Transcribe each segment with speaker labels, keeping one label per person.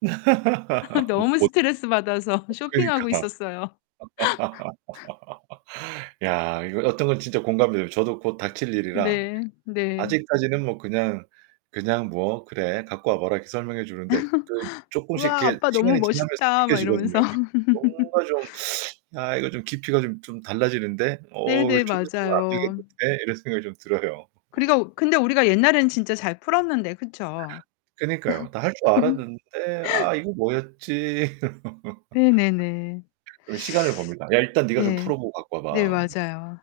Speaker 1: [unintelligible]
Speaker 2: 너무
Speaker 1: 어
Speaker 2: 스트레스 받아서
Speaker 1: 그러니까.
Speaker 2: 쇼핑하고 있었어요.
Speaker 1: 야, 이거 어떤 건 진짜 공감돼요. 저도 곧 닥칠 일이라
Speaker 2: 네. 네.
Speaker 1: 아직까지는 뭐 그냥 그냥 뭐 "그래 갖고 와봐." 이렇게 설명해 주는데 그 쪼끔씩
Speaker 2: "우와,
Speaker 1: 이렇게
Speaker 2: 아빠 너무
Speaker 1: 시간이 지나면서
Speaker 2: 멋있다." 막
Speaker 1: 느껴지거든요.
Speaker 2: 이러면서.
Speaker 1: 뭔가 좀 '아 이거 좀 깊이가 좀 좀 달라지는데? 어
Speaker 2: 네네.
Speaker 1: 좀 있으면 안
Speaker 2: 맞아요.
Speaker 1: 되겠는데?' 이런 생각이 좀 들어요.
Speaker 2: 그리고 근데 우리가 옛날에는 진짜 잘 풀었는데. 그쵸?
Speaker 1: 그니까요. 다 할 줄 알았는데, '아 이거 뭐였지?'
Speaker 2: 네네네.
Speaker 1: 그리고 시간을 법니다. "야, 일단 네가 좀
Speaker 2: 네.
Speaker 1: 풀어보고 갖고 와
Speaker 2: 네
Speaker 1: 봐."
Speaker 2: 맞아요.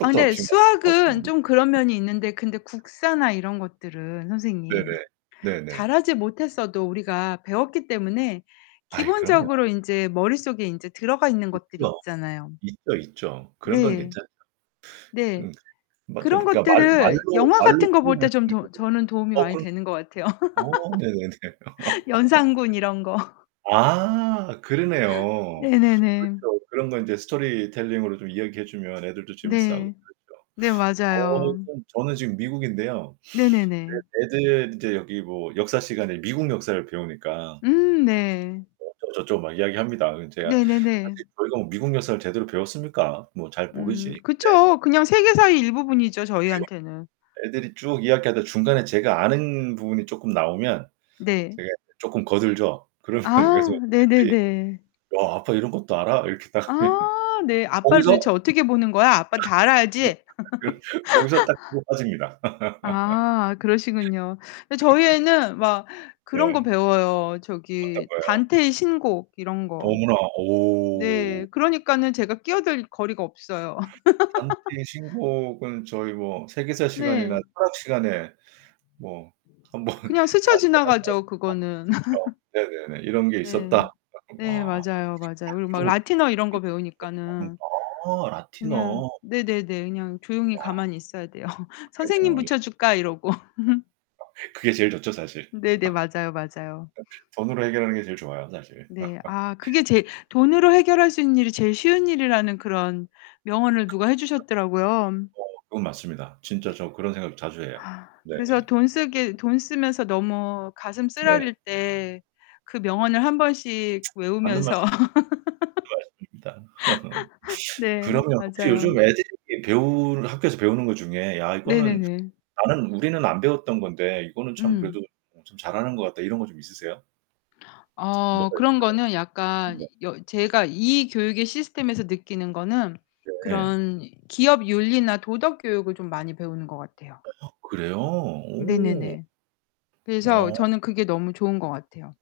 Speaker 2: 아 근데
Speaker 1: 지금
Speaker 2: 수학은 좀 그런 면이 있는데 근데
Speaker 1: [unintelligible]
Speaker 2: 국사나 이런 것들은 선생님,
Speaker 1: 네네. 네네.
Speaker 2: 잘하지 못했어도 우리가 배웠기 때문에
Speaker 1: 아이 그럼요.
Speaker 2: 기본적으로 인제 머릿속에 인제 들어가 있는 것들이
Speaker 1: 있죠.
Speaker 2: 있잖아요.
Speaker 1: 있죠, 있죠. 그런건
Speaker 2: 네.
Speaker 1: 괜찮죠.
Speaker 2: 네.
Speaker 1: 음. 맞아요
Speaker 2: 그런
Speaker 1: 그니까 말
Speaker 2: 것들을
Speaker 1: 말로
Speaker 2: 영화
Speaker 1: 말로
Speaker 2: 같은 거 볼
Speaker 1: 표현할
Speaker 2: 때
Speaker 1: 수
Speaker 2: 좀 도
Speaker 1: 있거든.
Speaker 2: 저는 도움이
Speaker 1: 어
Speaker 2: 많이
Speaker 1: 그럼요.
Speaker 2: 되는 것 같아요.
Speaker 1: 오, 네네네.
Speaker 2: 연산군 이런 거.
Speaker 1: 아, 그러네요.
Speaker 2: 네네네.
Speaker 1: 그렇죠. 그런 거 이제 스토리텔링으로 좀 이야기해 주면 애들도 재밌어하고
Speaker 2: 네.
Speaker 1: 그렇죠.
Speaker 2: 네,
Speaker 1: 어
Speaker 2: 맞아요.
Speaker 1: 좀 저는 지금 미국인데요. 그
Speaker 2: 네네네.
Speaker 1: 애들 이제 여기 뭐 역사 시간에 미국 역사를 배우니까
Speaker 2: 음, 네.
Speaker 1: 뭐 어쩌고 저쩌고 막 이야기합니다. 근데 제가
Speaker 2: 네네네.
Speaker 1: 사실 저희가 뭐 미국 역사를 제대로 배웠습니까? 뭐 잘
Speaker 2: 음
Speaker 1: 모르지. 근데
Speaker 2: 그쵸. 그냥 세계사의 일부분이죠.
Speaker 1: 그
Speaker 2: 저희한테는.
Speaker 1: 애들이 쭉 이야기하다가 중간에 제가 아는 부분이 쪼끔 나오면
Speaker 2: 네.
Speaker 1: 제가 쪼끔 거들죠. 그러면 그래서
Speaker 2: 아,
Speaker 1: 애들이
Speaker 2: 네네네.
Speaker 1: "야, 아빠 이런 것도 알아?" 이렇게 딱 하면
Speaker 2: 아 네. "아빠를
Speaker 1: 거기서
Speaker 2: 도대체 어떻게 보는 거야? 아빠는 다
Speaker 1: 어
Speaker 2: 알아야지."
Speaker 1: 그 거기서 딱 치고 빠집니다.
Speaker 2: 아 그러시군요. 근데 저희
Speaker 1: 네.
Speaker 2: 애는 막 그런 거
Speaker 1: 네.
Speaker 2: 배워요.
Speaker 1: 어떤
Speaker 2: 저기
Speaker 1: 거요?
Speaker 2: 단테의 신곡 이런 거.
Speaker 1: 어머나,
Speaker 2: 네.
Speaker 1: 오.
Speaker 2: 그러니까는 제가 끼어들 거리가 없어요.
Speaker 1: 단테의 신곡은 저희 뭐 세계사 시간이나
Speaker 2: 네.
Speaker 1: 철학 시간에 뭐 1 번 단테란
Speaker 2: 그냥 스쳐
Speaker 1: 사람
Speaker 2: 지나가죠, 그거는.
Speaker 1: [unintelligible] 네네네. 이런 게
Speaker 2: 네.
Speaker 1: 있었다. [unintelligible]
Speaker 2: 네,
Speaker 1: 아
Speaker 2: 맞아요. 맞아요. 그리고 막 라틴어 이런 거 배우니까는. 그냥
Speaker 1: 라틴어.
Speaker 2: 네네네. 그냥 조용히
Speaker 1: 야.
Speaker 2: 가만히 있어야 돼요. 선생님
Speaker 1: 그렇겠네요. 이
Speaker 2: 붙여줄까? 이러고.
Speaker 1: [unintelligible] 그게 제일 좋죠, 사실.
Speaker 2: 네네 맞아요. 맞아요.
Speaker 1: 돈으로 해결하는 게 제일 좋아요, 사실.
Speaker 2: 네. 아, 그게 제일 돈으로 해결할 수 있는 일이 제일 쉬운 일이라는 그런 명언을
Speaker 1: 그게
Speaker 2: 누가 해 주셨더라고요.
Speaker 1: 뭐죠? 어, 그건 맞습니다. 진짜 저 그런 생각 자주 해요.
Speaker 2: 그래서
Speaker 1: 네네.
Speaker 2: 돈 쓰게 돈 쓰면서 너무 가슴
Speaker 1: 네.
Speaker 2: 쓰라릴 때 그 명언을 1 번씩
Speaker 1: 맞는 말씀.
Speaker 2: 외우면서
Speaker 1: 맞습니다.
Speaker 2: 네,
Speaker 1: 그러면 혹시 요즘
Speaker 2: 맞아요.
Speaker 1: 애들이 배우는 학교에서 배우는 것 중에 '야, 이거는
Speaker 2: 네네네.
Speaker 1: 나는 우리는 안 배웠던 건데 이거는 참
Speaker 2: 응.
Speaker 1: 그래도 좀 잘하는 것 같다.' 이런 거 좀 있으세요?
Speaker 2: 어
Speaker 1: 뭐가
Speaker 2: 그런 거는 약간
Speaker 1: 있을까요? 네.
Speaker 2: 여 제가 이 교육의 시스템에서 느끼는 거는
Speaker 1: 네.
Speaker 2: 그런 기업 윤리나 도덕 교육을 좀 많이 배우는 것 같아요.
Speaker 1: 아 그래요? 오.
Speaker 2: 네네네. 그래서
Speaker 1: 어.
Speaker 2: 저는 그게 너무 좋은 것 같아요.